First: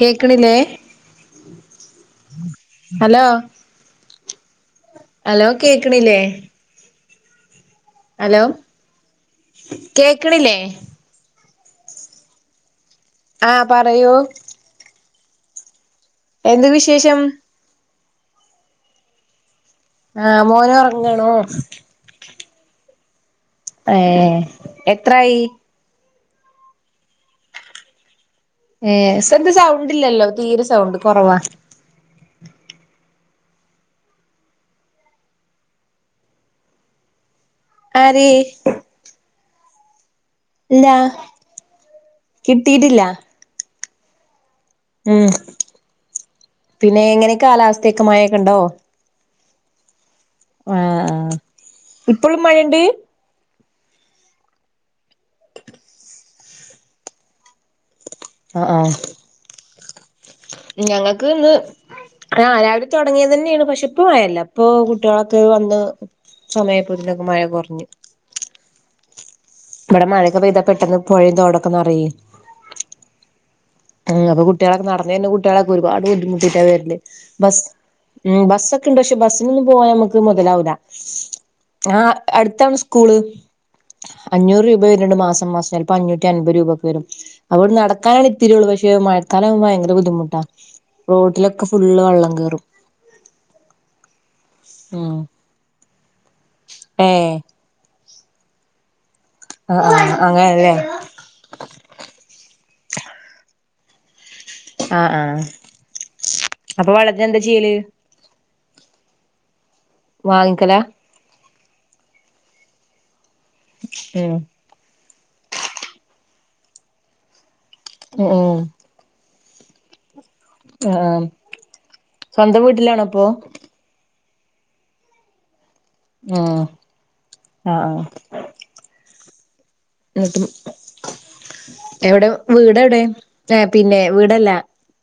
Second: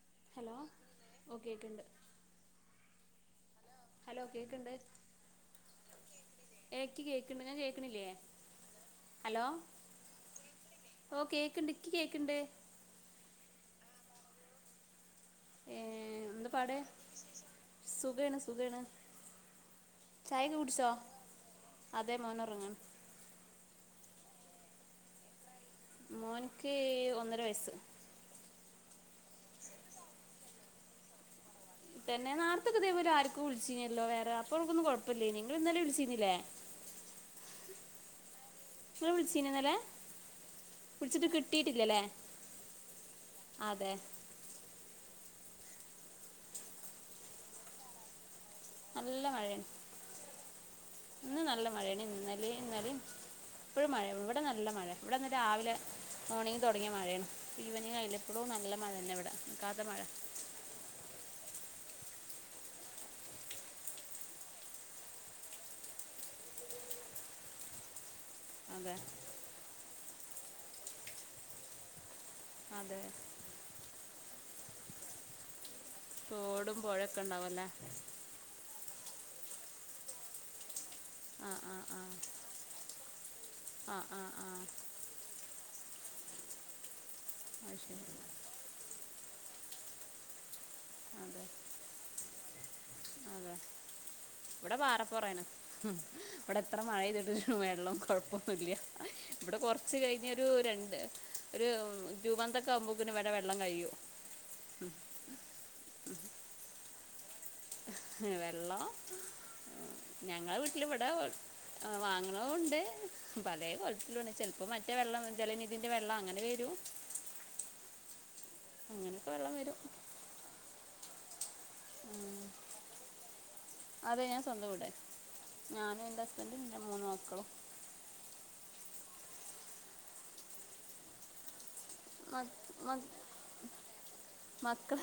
കേക്ക്ണില്ലേ? ഹലോ ഓ കേക്ക്ണ്ട് ഹലോ ഹലോ കേക്ക്ണ്ട് അലോകേക്ക്ണില്ലേ? ഏ ഇക്ക് കേകിണ്ട് ഞാനെ അലോ കേക്ക്ണില്ലേ? ണ്ട് ഇൻക്ക് കേക്ക്ണ്ട്. ആ പറയൂ. ഏ എന്ത് വിശേഷം സുഖേണ് സുഖേണ്. ആ ചായക്കെ മോന് കുടിച്ചോ ഉറങ്ങാണോ അതെ മോനുറങ്ങണ്. ഏ എത്രായി? മോൻക്ക്ഹ് ഒന്നര വയസ്സ്. ഏ ഇത് സൗണ്ടില്ലല്ലോ തീരെ സൗണ്ട് കൊറവാ. പിന്നെ നാർത്തെ ഇതേപോലെ ആർക്കോ വിളിച്ചിനല്ലോ വേറെ അപ്പോ ഒന്നുംകുഴപ്പല്ലേനീ നിങ്ങൾ ഇന്നലെ വിളിച്ചീന്നില്ലേ? ആര് ഇങ്ങള് വിളിച്ചീനോന്നലേ ഇല്ലാ കിട്ടീട്ടില്ല അതെ ഉം പിന്നെ എങ്ങനെ കാലാവസ്ഥെക്കെ മഴ നല്ല മഴയണ് ആ ആ ഇന്ന് നല്ല മഴയാണ് ഇപ്പോഴും ഇന്നലെ ഉം മഴയുണ്ട് ഇന്നലെ ഉംഇപ്പഴും മഴ ഇവിടെ നല്ല മഴെ ഇവിടെന്ന് രാവിലെ മോണിംഗ് തൊടങ്ങിയ മഴയാണ് ഈവനിങ് ആയി ലെ അഹ് ആഹ് ഞങ്ങക്ക് ഇന്ന് ആഹ് രാവിലെ തൊടങ്ങേതന്നെണ് പക്ഷെ ഇപ്പൊ മഴല്ല ഇപ്പോ കുട്ട്യാളൊക്കെ വന്ന് സമയായപ്പോത്തിനൊക്കെ മഴ കൊറഞ്ഞ് അതെ ഇവടെ മഴൊക്കെ പെയ്താ പെട്ടെന്ന് പൊഴേ തോടൊക്കെ നറയേ അതെ ഉം അപ്പൊ കുട്ട്യാളൊക്കെ നടന്നര്ണ കുട്ട്യാളൊക്കെ ഒരുപാട് ബുദ്ധിമുട്ടിട്ടാ തോടും വെര്ല് പുഴയൊക്കെ ബസ് ഉണ്ടാവുമല്ലേ ഉം ബസ് ക്കെണ്ട് പക്ഷേ ബസ്സിലൊന്നും പോയാ ഞമ്മക്ക് മൊതലാവൂലാ ആ അട്ത്താണ് സ്കൂള് ആ ആ ആ അഞ്ഞൂറ് രൂപ വെര്ണ് ണ്ട് മാസം മാസം ചെലപ്പോ അഞ്ഞൂറ്റി അൻപത് രൂപ ഒക്കെ വെരും അത് അവ്ട്ന്ന് ശരി നടക്കാന്ള്ള പക്ഷേ മഴക്കാലാവുമ്പോ ഭയങ്കര ബുദ്ധിമുട്ടാ അതെ റോട്ടിലൊക്കെ ഫുള്ള് വള്ളം കേറും [inaudible] ഇവിടെ പാറ ഉം പൊറേണ് ഉം ഇവിടെ എത്ര ഏഹ് മഴെയ്ത്ട്ടും വെള്ളം കൊഴ [unintelligible] ഇവടെ ആഹ് കുറച്ച് ആഹ് കഴിഞ്ഞൊരു അങ്ങനല്ലേ രണ്ട് ഒരു രൂപന്തൊക്കാവുമ്പോ ഇവടെ വെള്ളം കയ്യും ആ ആ അപ്പൊ വളള ഏ വെള്ളം ഞങ്ങളെ വാങ്ങിക്കലാ വീട്ടിൽവടെ വാങ്ങണോണ്ട് പലേ കോൽത്തിലുണ്ട് ഉം ചെൽപ്പോ മറ്റേ വെള്ളം ജലനിധിന്റെ വെള്ളം അങ്ങനെ വെരും അ ആ അ ആ സ്വന്തം വീട്ടിലാണോപ്പൊ അതെ ഞാൻ സ്വന്തം വീടെന്നെ ഞാനും ന്റെ ഹസ്ബന്റും ഉം ന്റെ മൂന്ന് മക്കളും ആഹ് [inaudible] എവടെ വീടെവിടെ ആ പിന്നെ വീടല്ല മക്കൾ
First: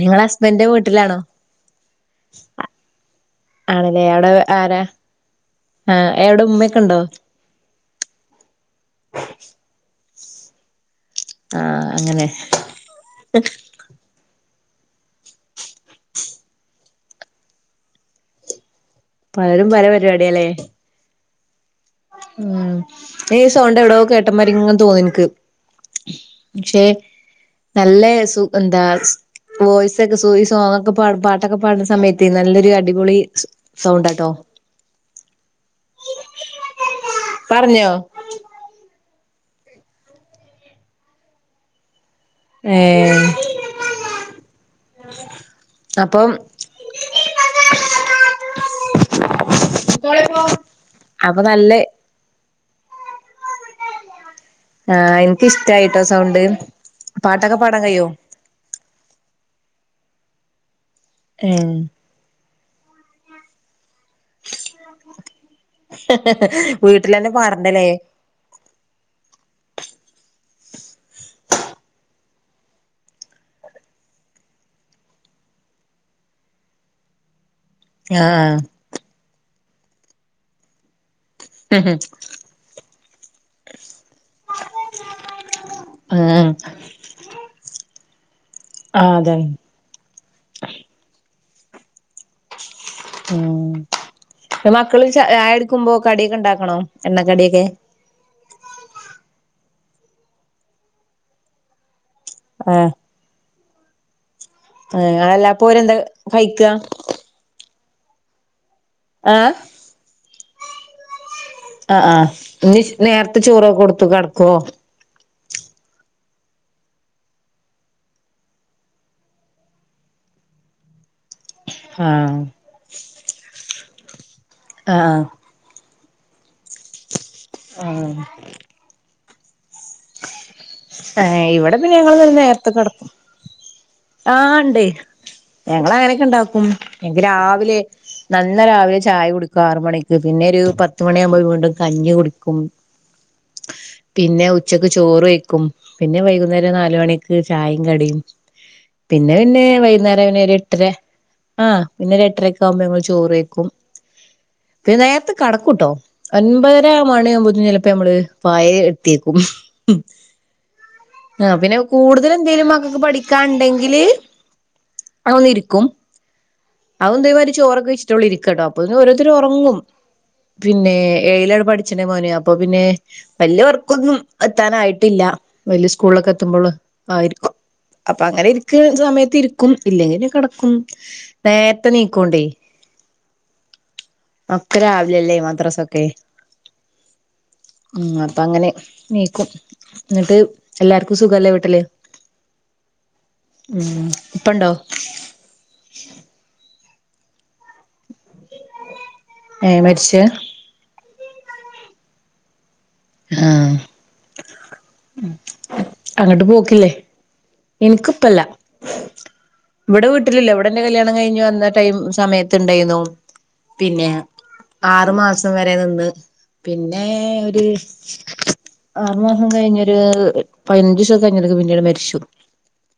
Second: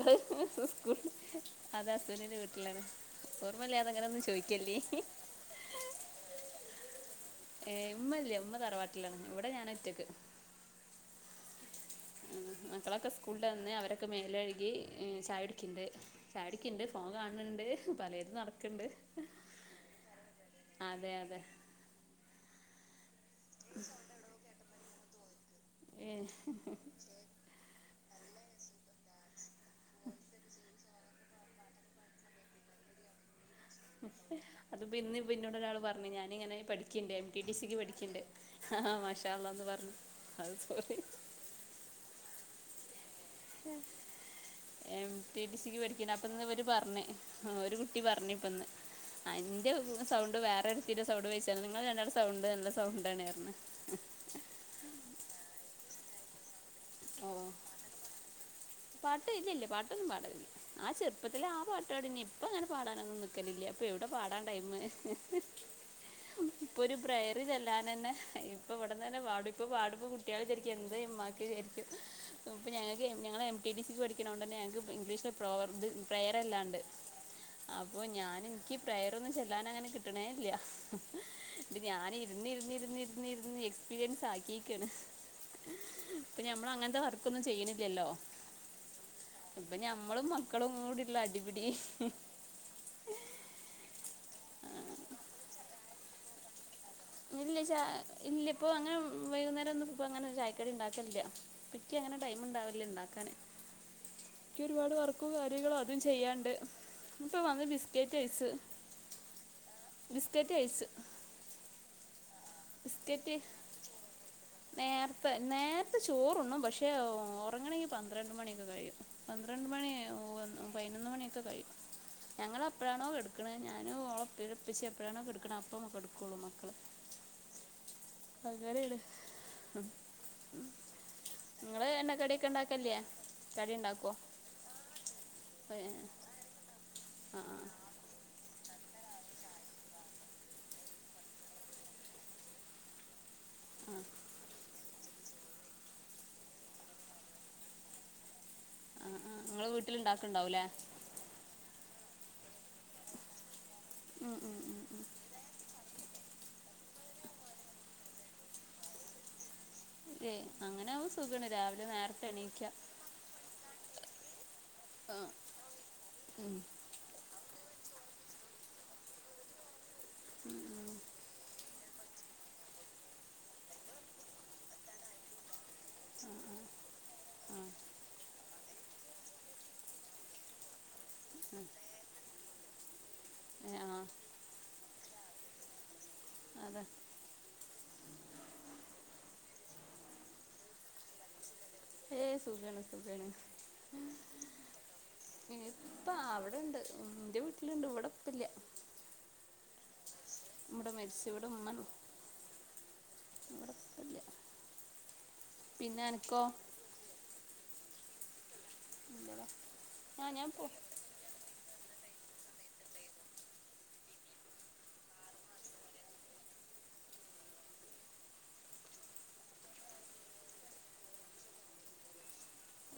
നിങ്ങള് ഹസ്ബന്റിന്റെ വീട്ടിലാണോ അതെ ഹസ്ബന്റിന്റെ വീട്ടിലാണ് ഓർമ്മല്ലാതെ ങ്ങനൊന്നും ചോയ്ക്കല്ലി ആ എവടെ മ്മയൊക്കെ ണ്ടോ ഏ മ്മല്ല മ്മ തറവാട്ടിലാണ് ഇവിടെ ഞാനൊറ്റക്ക് ആ മക്കളക്കെ സ്കൂൾടെന്ന് അവരെക്കെ മേലഴ് കി ചായുടിക്കണ്ട് ചായുടിക്കണ്ട് ഫോൺ കാണ്ണ്ണ്ട് പലതും നടക്ക്ണ്ട് പലരും പല പരിപാടിയാല്ലേ തെ അതെ ഉം ഈ സൗണ്ട് എവ്ടോ കേട്ടമാതിരിങ്ങ തോന്ന്നിക്ക് ഏഹ് പക്ഷെ നല്ല സു എന്താ സ് വോയ്സ് ഒക്കെ സു ഈ സോങ് ഒക്കെ പാട്ടൊക്കെ പാടുന്ന സമയത്തെ നല്ലൊരു അടിപൊളി സൗണ്ടാട്ടോ അത് പിന്നെ പിന്നിട് ഒരാള് പറഞ്ഞു ഞാനിങ്ങനെ പഠി ക്ണ്ട് ടി ടി സി ക്ക് പറഞ്ഞോ പഠിക്ണ്ട് അഹ് അഹ് മാഷാള്ളാന്ന് പറഞ് അത് [unintelligible] ഏഹ് എം ടി ടി സിക്ക് പഠിക്ക അപ്പം അപ്പന്ന് ഇവര് പറഞ്ഞ് ഒരു കുട്ടി പറഞ്ഞ് ഇപ്പന്ന് അന്റെ സൗണ്ട് വേറൊരുത്തിടെ സൗണ്ട് അപ്പൊ ഉപയോഗിച്ചാണ് നല്ല നിങ്ങള് രണ്ടാളും സൗണ്ട് നല്ല സൗണ്ടാണേ പറണെ ആഹ് എന്ക്കിഷ്ടായിട്ടോ സൗണ്ട് ഓ പാട്ടൊക്കെ പാടാൻ കയിയോ പാട്ട് ഇല്ലില്ല പാട്ടൊന്നും പാടലില്ല ആ ചെറുപ്പത്തിലേ ആ പാട്ട് പാടിനി ഇപ്പം അങ്ങനെ പാടാനൊന്നും നിൽക്കലില്ല ഇപ്പൊ എവിടെ പാടാൻ ടൈം ഇപ്പൊ ഒരു വീട്ടിലന്നെ ബ്രയറി ചൊല്ലാൻ പാടണ്ടല്ലേ തന്നെ ഇപ്പൊ ഇവിടന്ന് തന്നെ പാടും ഇപ്പൊ പാടുമ്പം കുട്ടികൾ വിചാരിക്കും എന്താ ഉമ്മാക്ക് ശരിക്കും ഇപ്പം ഞങ്ങൾക്ക് ഞങ്ങൾ എം ടി ടി സിക്ക് പഠിക്കണ കൊണ്ട് തന്നെ ഞങ്ങക്ക് ഇംഗ്ലീഷിൽ പ്രോവർബ് പ്രയർ അല്ലാണ്ട് അപ്പൊ ഞാൻ ആഹ് എനിക്ക് പ്രയറൊന്നും ചൊല്ലാൻ അങ്ങനെ കിട്ടണേയില്ല ഇപ്പം ആഹ് ഞാനിരുന്ന് ഇരുന്ന് ഇരുന്ന് ഇരുന്ന് ഇരുന്ന് എക്സ്പീരിയൻസ് ആക്കിയേക്കുവാണ് ആ നമ്മൾ അങ്ങനത്തെ വർക്കൊന്നും ചെയ്യുന്നില്ലല്ലോ ആഹ് അതാണ് ഇപ്പൊ ഞമ്മളും മക്കളും കൂടിള്ള അടിപിടി ഉം ഇപ്പം മക്കള് ചായ എടുക്കുമ്പോ കടിയൊക്കെ ഉണ്ടാക്കണോ ഇല്ല എണ്ണക്കടിയൊക്കെ ച ഇല്ല ഇപ്പൊ അങ്ങനെ വൈകുന്നേരം ഒന്നും ഇപ്പം അങ്ങനെ ചായക്കടി ഉണ്ടാക്കലില്ല എനിക്ക് അങ്ങനെ ടൈം ഉണ്ടാവില്ല ആഹ് ഉണ്ടാക്കാനെ എനിക്ക് ഒരുപാട് ആഹ് വർക്കും അല്ല കാര്യങ്ങളും അപ്പോരെന്താ അതും ചെയ്യാനുണ്ട് കഴിക്ക ഇപ്പൊ വന്ന് ബിസ്കറ്റ് കഴിച്ച് ആ ബിസ്കറ്റ് കഴിച്ച് ആ ആ ഇന്ന് നേരത്തെ ചോറു ഒക്കെ കൊടുത്തു കെടത്തോ നേർ പ്പെ നേർത്തെ ചോറണ്ണും പക്ഷേ ഉറങ്ങണെങ്കിൽ പന്ത്രണ്ട് മണിയൊക്കെ കഴിയും പന്ത്രണ്ട് മണി ഉവ്വ പതിനൊന്ന് മണിയൊക്കെ കഴിയും ആഹ് ഞങ്ങൾ എപ്പഴാണോ കെടക്കണത് ഇവിടെ ഉപ്പച്ചി എപ്പഴാണോ ആഹ് കെടക്കുന്നത് അപ്പം കെടക്കോള്ളൂ മക്കള് ആ ഉം ഏ ഇവിടെ പിന്നെ ഞങ്ങൾ [unintelligible] നേരത്ത ഉണ്ടാക്കലില്ലേ കെടക്കും കടി ഉണ്ടാക്കുമോ ആ ഉണ്ട് ഞങ്ങൾ അങ്ങനൊക്കെ ഉണ്ടാക്കും എനിക്ക് ആ രാവിലെ ന ല്ല രാവിലെ ചായ കുടിക്കും ആറ് മണിക്ക് പിന്നെ ഒരു പത്ത് മണിയാകുമ്പോ വീണ്ടും കഞ്ഞി കുടിക്കും പിന്നെ ഉച്ചക്ക് ചോറ് കഴിയ്ക്കും പിന്നെ വൈകുന്നേരം നാല മണിക്ക് ചായയും കടിയും ആ പിന്നെ പിന്നെ നിങ്ങൾ വീട്ടിൽ വൈകുന്നേരം പിന്നെ ഒരു ഉണ്ടാക്കുന്നുണ്ടാവൂലേ എട്ടര ആ പിന്നെ സങ്ങൾ ചോറ്ക്കും ഉം ഉം ഉം പിെ ഉം നേരത്തെ കടക്കൂട്ടോ ഒൻപതര മണിയ ആകുമ്പോത്തും ചിലപ്പോ നമ്മള് പായ എടുത്തിയേക്കും ആ ആ പിന്നെ കൂടുതൽ എന്തെലും മക്കൾക്ക് പഠിക്കാൻുണ്ടെങ്കില് ആ അതൊന്ന ഇരിക്കും ഉം അതന്ത മാരി ചോ വെച്ചിട്ട ഇരിക്ക കേട്ടോ അ ഓരോരുത്ത ഉറങ്ങും ഉം പിന്നെ ഉം എയിലർ പഠി അച്ഛ മോന അപ്പൊ പിന്നെ വലിയവർക്കൊന്നും എത്താനായിട്ടില്ല വല്യ സ്കൂളൊക്കെ എത്തുമ്പോള് ആയിരിക്കും അപ്പൊ അങ്ങനെ ഇരിക്കുന്ന സമയത്ത് ഇരിക്കും ഇല്ലെങ്കിൽ ഞാൻ കിടക്കും ഉം. നേരത്തെ നീക്കോണ്ടേ ഏ ആ അത്ര ആാവില്ലല്ലേ മദ്രാസൊക്കെ അത ഉ അപ്പ അങ്ങനെ നീക്കും എന്നിട്ട് എല്ലാർക്കും സുഖല്ലേ വീട്ടല് ഏയ് സുഖേണ സുഖേണ് ഇപ്പണ്ടോ ഇപ്പ അവിടെണ്ട് എന്റെ വീട്ടിലിണ്ട് ഇവിടെപ്പില്ല ഏ മരിച്ച ഇവിടെ മരിച്ച ഇവിടെ ഉമ്മന ആഹ പിന്നെ എനിക്കോ അങ്ങോട്ട് പോക്കില്ലേ എനിക്കിപ്പല്ല ഇല്ലടാ ഇവിടെ ആ ഞാൻ വീട്ടിലല്ലോ പോ എവിടെന്റെ കല്യാണം കഴിഞ്ഞ്ഞു വന്നിട്ട് സമയത്ത് ഉണ്ടായിരുന്നു പിന്നെ ആറു മാസം വരെ നിന്ന് പിന്നെ ഒരു ആറു മാസം കഴിഞ്ഞരു പതിനഞ്ച് ദസം കഴിഞ്ഞൊക്കെ പിന്നീട് മരിച്ചു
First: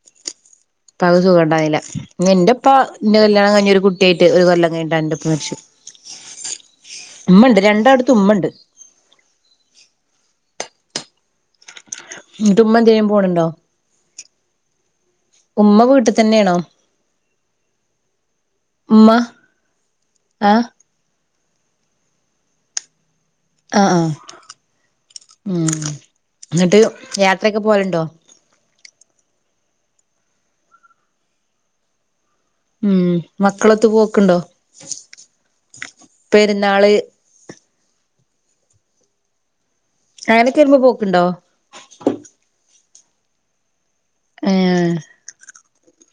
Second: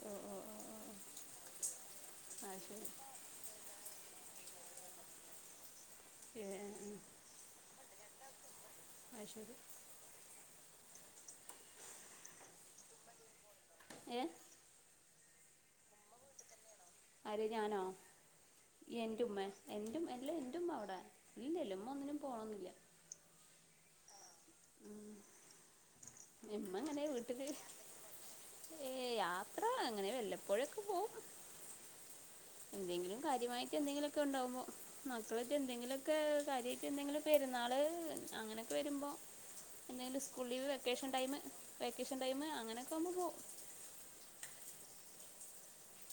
ഓ ഓ ഓ ഓ അപ്പ അത് സുഖംണ്ടാന്നുന്നില്ല ഇ ആ എന്റെപ്പാ ശരി നിന്റെ കല്യാണം കഴഞ്ഞ ഒരു കുട്ടിയായിട്ട് ഒരു കൊല്ം കഴിഞ്ഞിട്ട എന്റെപ്പ മരിച്ചു അത് ഉമ്മുണ്ട് രണ്ടാടത്ത ഉമ്മുണ്ട് ശരി തുമ്മന്തേും പോണണ്ടോ ഏ ഉമ്മ വീട്ടിൽ തന്നെയാണോ അര് ഞാനോ എറ ഉമ്മ എറ എല്ല എൻറ ആഹ് ഉമ്മ അവിടെ ഇല്ലല്ലമ്മ ഒന്നിനും പോണംന്നില്ല ആഹ ആഹ ഉ ഉമ്മ എന്നിട്ട് അങ്ങനെ വീട്ടില് യാത്രയക്കെ പോലുണ്ടോ ഏ യാത്ര അങ്ങനെ വല്ലപ്പോഴൊക്കെ പോവും ഉം എ കാര്യമായി മക്കളൊത്ത് എന്തെങ്കിലുമ പോക്കുണ്ടോ ഒക്കെണ്ടകുമ്പോ മക്കള എന്തെങ്കിലൊക്കെ കാര്യമായിട്ട് പെരുന്നാള് എന്തെങ്കിലൊക്ക എന്നാള് അങ്ങനൊക്കെ വരുമ്പോ എന്തെും അങ്ങനൊക്കെ സ്കൂൾവ് വരുമ്പോ വെക്കേഷൻ പോക്കുണ്ടോ ടൈമ വെക്കേഷൻ ടൈമ അങ്ങനെയൊക്കെുമ്പോ പോ ആഹ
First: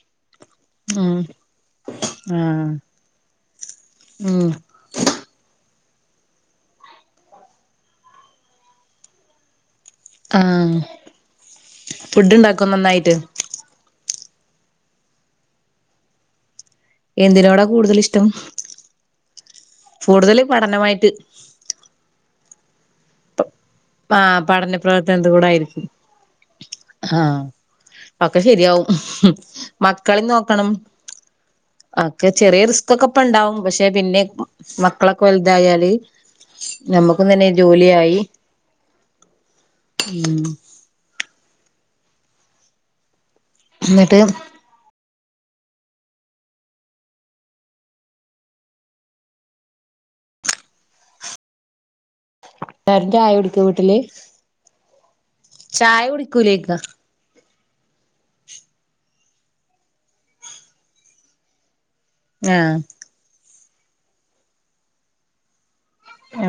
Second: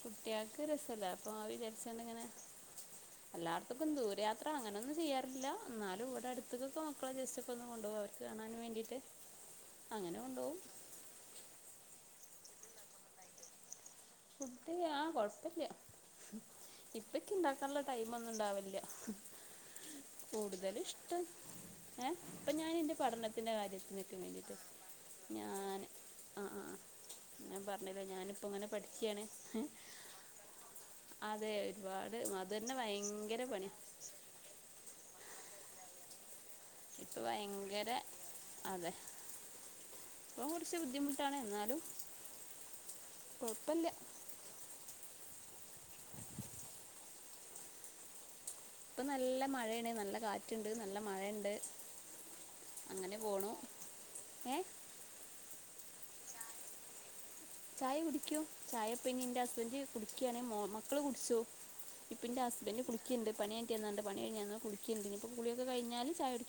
കുട്ടികൾക്ക് രസല്ല അപ്പൊ ആ വിചാരിച്ചോണ്ട്ങ്ങനെ ആഹ് എല്ലാർത്തക്കും ദൂരയാത്ര ഉം അങ്ങനെയൊന്നും ചെയ്യാറില്ല എന്നാലും ഇവിടെ അടുത്തക്കൊക്കെ മക്കളെ ജസ്റ്റ് ഒക്കെ ഒന്ന് കൊണ്ടുപോ അവർക്ക് കാണാൻ വേണ്ടിട്ട് ആഹ ഫുഡ്ണ്ടാക്കും നന്നായിട്ട് ഫുഡഡ ആഹ കൊഴപ്പില്ല ഇപ്പക്കെ എന്തിനോടാ ഇണ്ടാക്കാനുള്ള കൂടുതൽ ടൈമ ഇഷ്ടം ഒന്നും ഇണ്ടാവില്ല കൂടുതൽ കൂടുതല പഠനമായിട്ട് ഇഷ്ടം ഏ ഇപ്പൊ ഞാൻ എറെ പഠനത്തി ത്തിന്റെ കാര്യത്തിനൊക്ക വേണ്ടിട്ട് ഞാൻ ആ ആ ആഹ ഞാൻ പറഞ്ഞില്ലേ അക്കെ ഞാനിപ്പോൾ ഇങ്ങനെ ശരിയാവും പഠിക്കുകയാണ് മക്കളി നോക്കണം അതെ ഒരുപാട് അക്കെ അത് ചെറിയ തന്നെ റിസ്ക്ക്കെ ഇപ്പ ഭയങ്കര ഉണ്ടാവും പണിയാണ് പക്ഷെ പിന്നെ മ മക്കളൊക്കെ വലുതായാല് നമ്മുക്ക തന്നെ ജോലിയായി ഉം ഇപ്പൊ കൊറച്ച് ബുദ്ധിമുട്ടാണ് എന്നാലും. കുഴപ്പമില്ല ന്ന്ട്ട്. ഇപ്പൊ നല്ല മയേണ് നല്ല കാറ്റ്ണ്ട് നല്ല മയണ്ട്. [unintelligible] വീട്ടില്. ഏ ചായ കുടിക്കൂലേക്ക. ചായ കുടിക്കും ചായപ്പ ഇനി ന്റെ ഹസ്ബന്റ് കുടിക്യാണ് മക്കള് കുടിച്ചു. ആഹ് ഇപ്പെന്റെസ്ബന്റ് കുളിക്കിണ്ട് പണി മാറ്റിയന്നാണ്ട് പണി ഴിഞ്ഞന്ന കുളിക്കിണ്ട് ഞ്പ്പം കുളിയൊക്കെ കൈ ആ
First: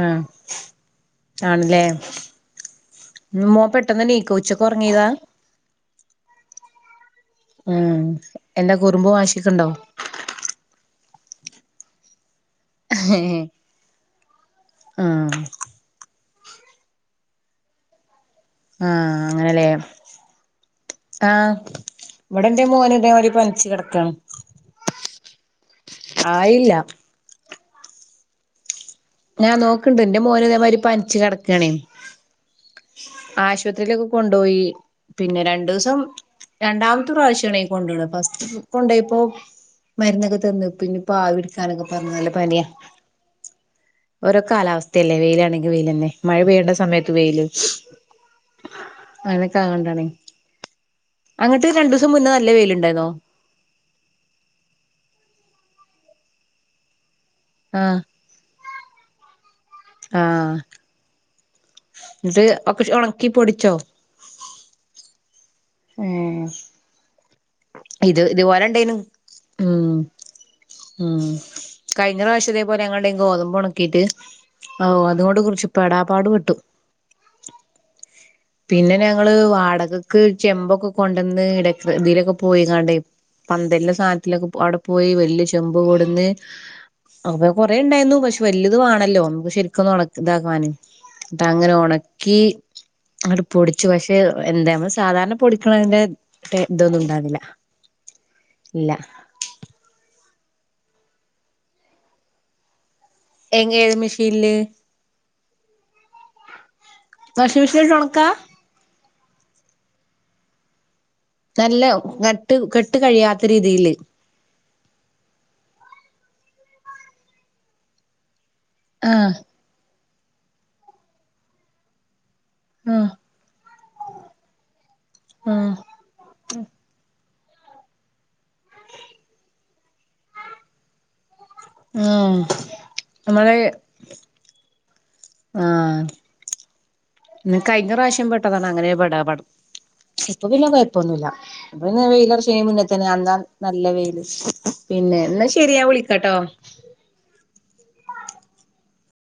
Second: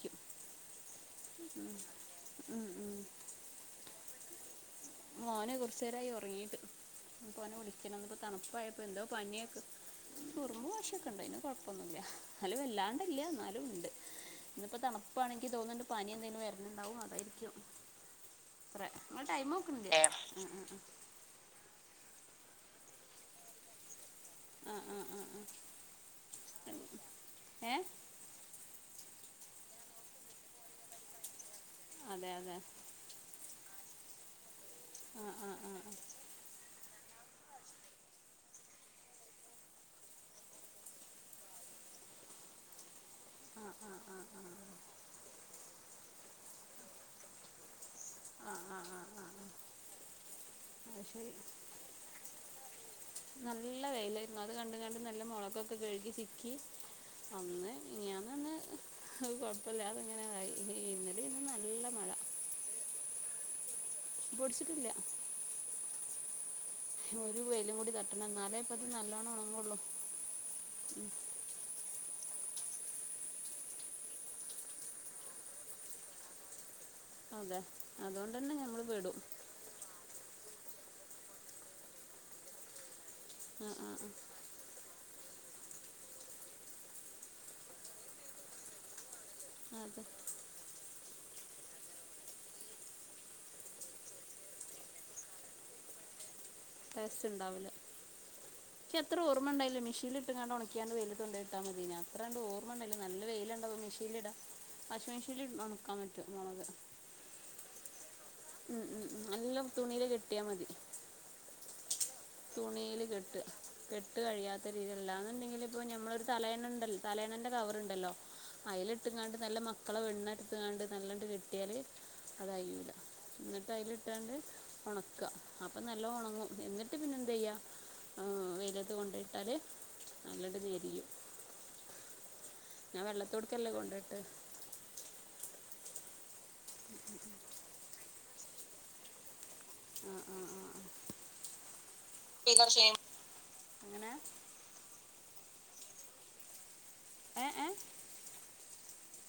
ആണ്ലെ [unintelligible] ഉം ഉം മോ പെട്ടെന്ന് നീ മോന് കൊറചേരായി ഒറങ്ങീട്ട്. ഞ്പ്പോ ഓനെ വിളിക്കണം ഉം ന്ന്പ്പോ എന്താ തണുപ്പായപ്പോ എന്തോ കുറുമ്പും പനിയോ വാശിയൊക്കെ ക് ഉണ്ടോ കുറുമ്പ് വാശി [unintelligible] ന്ന് കൊയപ്പന്നൂല്യ എന്നാലും വല്ലാണ്ട്ല്ല ആഹ് എന്നാലും ഉണ്ട്. ഇന്നിപ്പോ ആഹ് തണുപ്പാണെങ്കി ക്ക് തോന്ന്ണ്ട് പനി എന്തെങ്കിലും വര്ന്ണ്ടാവും അതായിരിക്കും. കുറേ ആ നിങ്ങൾ ടൈം അങ്ങനെലെ നോക്കുന്നില്ലേ ആ. ഇവിടെ ന്റെ മോന് ഇതേമാരി പനിച്ച് കെടക്കാണ്. ആ ആ ആ ആ. ആയില്ല ഏ. ഞാ ന്നോക്ക്ണ്ട് ന്റെ മോന് ഇതേമാരി പനിച്ചു കെട്ക്കാണേ അതെ അതെ ആ പത്രിയിലക്കെ കൊണ്ടോയി ആ പിന്നെ ആ ആ ആ രണ്ടൂസം രണ്ടാം ത്തുപ്രാശ്യാണെ കൊണ്ടോണെ ഫസ്റ്റ് കൊ കൊണ്ടോയപ്പൊ. മരുന്നൊക്കെ തന്നു പിന്നെ പ്പാവിട്ക്കാനൊക്കെ പറഞ്ഞു നല്ല പന്യാ. ആ ആ. ഓരോ കാലാവസ്ഥയല്ലേ വെയിലാണെങ്കിൽ വെയിൽ ന്നെ മഴ പെയ്യേണ്ട സമയത്ത് വെയില്. ആ ആ ആ ആ അനക്ക [unintelligible] വെയിലുണ്ടായിരുന്നോ നല്ല വെയിലാരുന്നു അത് കണ്ട്കാണ്ട് നല്ല മൊള ക്കൊക്കെ കഴുകി സിക്കി ആഹ്. ആഹ്. കുഴപ്പമില്ലാതെ ഇങ്ങനെ ആയി ആഹ്. ഇന്നലെ ഇന്ന് നല്ല മഴ ന്ന്ട്ട് ഒക്കെ ശ് ഒണക്കി പൊടിച്ചോ? പൊട്ച്ചിട്ട്ല്ല. ഏഹ് ഒരു വെയിലും കൂടി ഇത് തട്ടണം ന്നാലേ ഇതുപോലെ ഇപ്പത് ഇണ്ടേനു നല്ലോണം ഒണങ്ങൊള്ളു. ഉം ഉം കഴിഞ്ഞ പ്രാശം ഇതേപോലെ [unintelligible] ഗോതമ്പ് ഒണക്കിട്ട് ഓഹ് അതുകൊണ്ട് കൊറച്ച് പെടാ പാട് പെട്ടു. അതെ അതൊ പിന്നെ ഞങ്ങള് വാടകക്ക് ചെമ്പൊക്കെ കൊണ്ടന്ന് [unintelligible] തിലൊക്കെ പോയിക്കാണ്ടേ ആ ആ പന്തല്ന് സാധനത്തിലൊക്കെ പൊ അവടെ പോയി വ ല്യ ചെമ്പ് കൊട്ന്ന് അപ്പോ കൊറെ ഒണ്ടായ്ന്നു പഷേ വല്ത് വാണല്ലോ. ആ ശെരിക്കൊന്നു അതെ ഒണക് ഇതാക്കാന് ന്ന്ട്ടങ്ങനെ ഒണക്കി അങ്ങട്ട് പൊടിച്ചു പഷേ എന്തെ മ്മള് സാധാരണ പൊടിക്ക്ണതിന്റെ ടേസ്റ്റ് ഒണ്ടാവില്ല ഇല്ല ക്ക്യത്ര ഓർമ്മണ്ടായില മെഷീൻലി ട്ട്ക്കാണ്ട് ഒണക്ക്യാണ്ട് വെയിലത്ത് കൊണ്ടേയിട്ട മതിയേനി അത്രണ്ട് ഓർമ്മണ്ടല്ല നല്ല വെയില്ണ്ടാവ ഏത് മെഷീനിൽ ഇടാ മെഷീനില് വാഷിംഗ് മെഷീനിൽ ഒണക്കാൻ പറ്റും മൊളക്. വാഷിമിഷീട്ട് ഒണക്കാ? നല്ലം തുണീല് കെട്ടിയാ മതി. നല്ലോം തുണീല് കെട്ടാ കെട്ട് അഴിയാത്ത രീതി ല്ലാന്ന്ണ്ടെങ്കിൽ ഇപ്പോ ഞമ്മള് തലയണണ്ട്ല് തലയണന്റെ കവറുണ്ടല്ലോ അയില് ആഹ് ഇട്ട്കാണ്ട് നല്ല മ ക്കള വെണ്ണ്ട്ത്ത്ക്കാണ്ട് നല്ലണ്ട് കെട്ടിയാല് അതയൂല ആഹ് ന്ന്ട്ട് അതിലിട്ടാണ്ട് ഒണക്ക ആഹ് അപ്പോ നല്ലൊ ഒണങ്ങും എ ന്തയ്യാ ആ വെയിലത്ത് കൊണ്ടോയിട്ടാല് നല്ലണ്ട് ഞെരിം. ആഹ ഞാൻ വെള്ളത്തോട്ക്കല്ലേ കൊണ്ടോയിട്ടെ ആഹ് ഇ കഴിഞ്ഞ പ്രാവശ്യം പെട്ടതാണ് അങ്ങനെ പടാ പടം ആ ആ ഇപ്പൊ ആ പിന്ന കുഴപ്പൊന്നുമല്ല ഇപ്പൊ പിന്ന വെയിലുറച്ചു ആ. കഴിയുന്ന മുന്നേ ഷെയ്മ് തന്ന അന്താ നല്ല അങ്ങനെ വെയിയില് പിന്നെ ശെരിയാ വിളിക്കാട്ടോ ഏ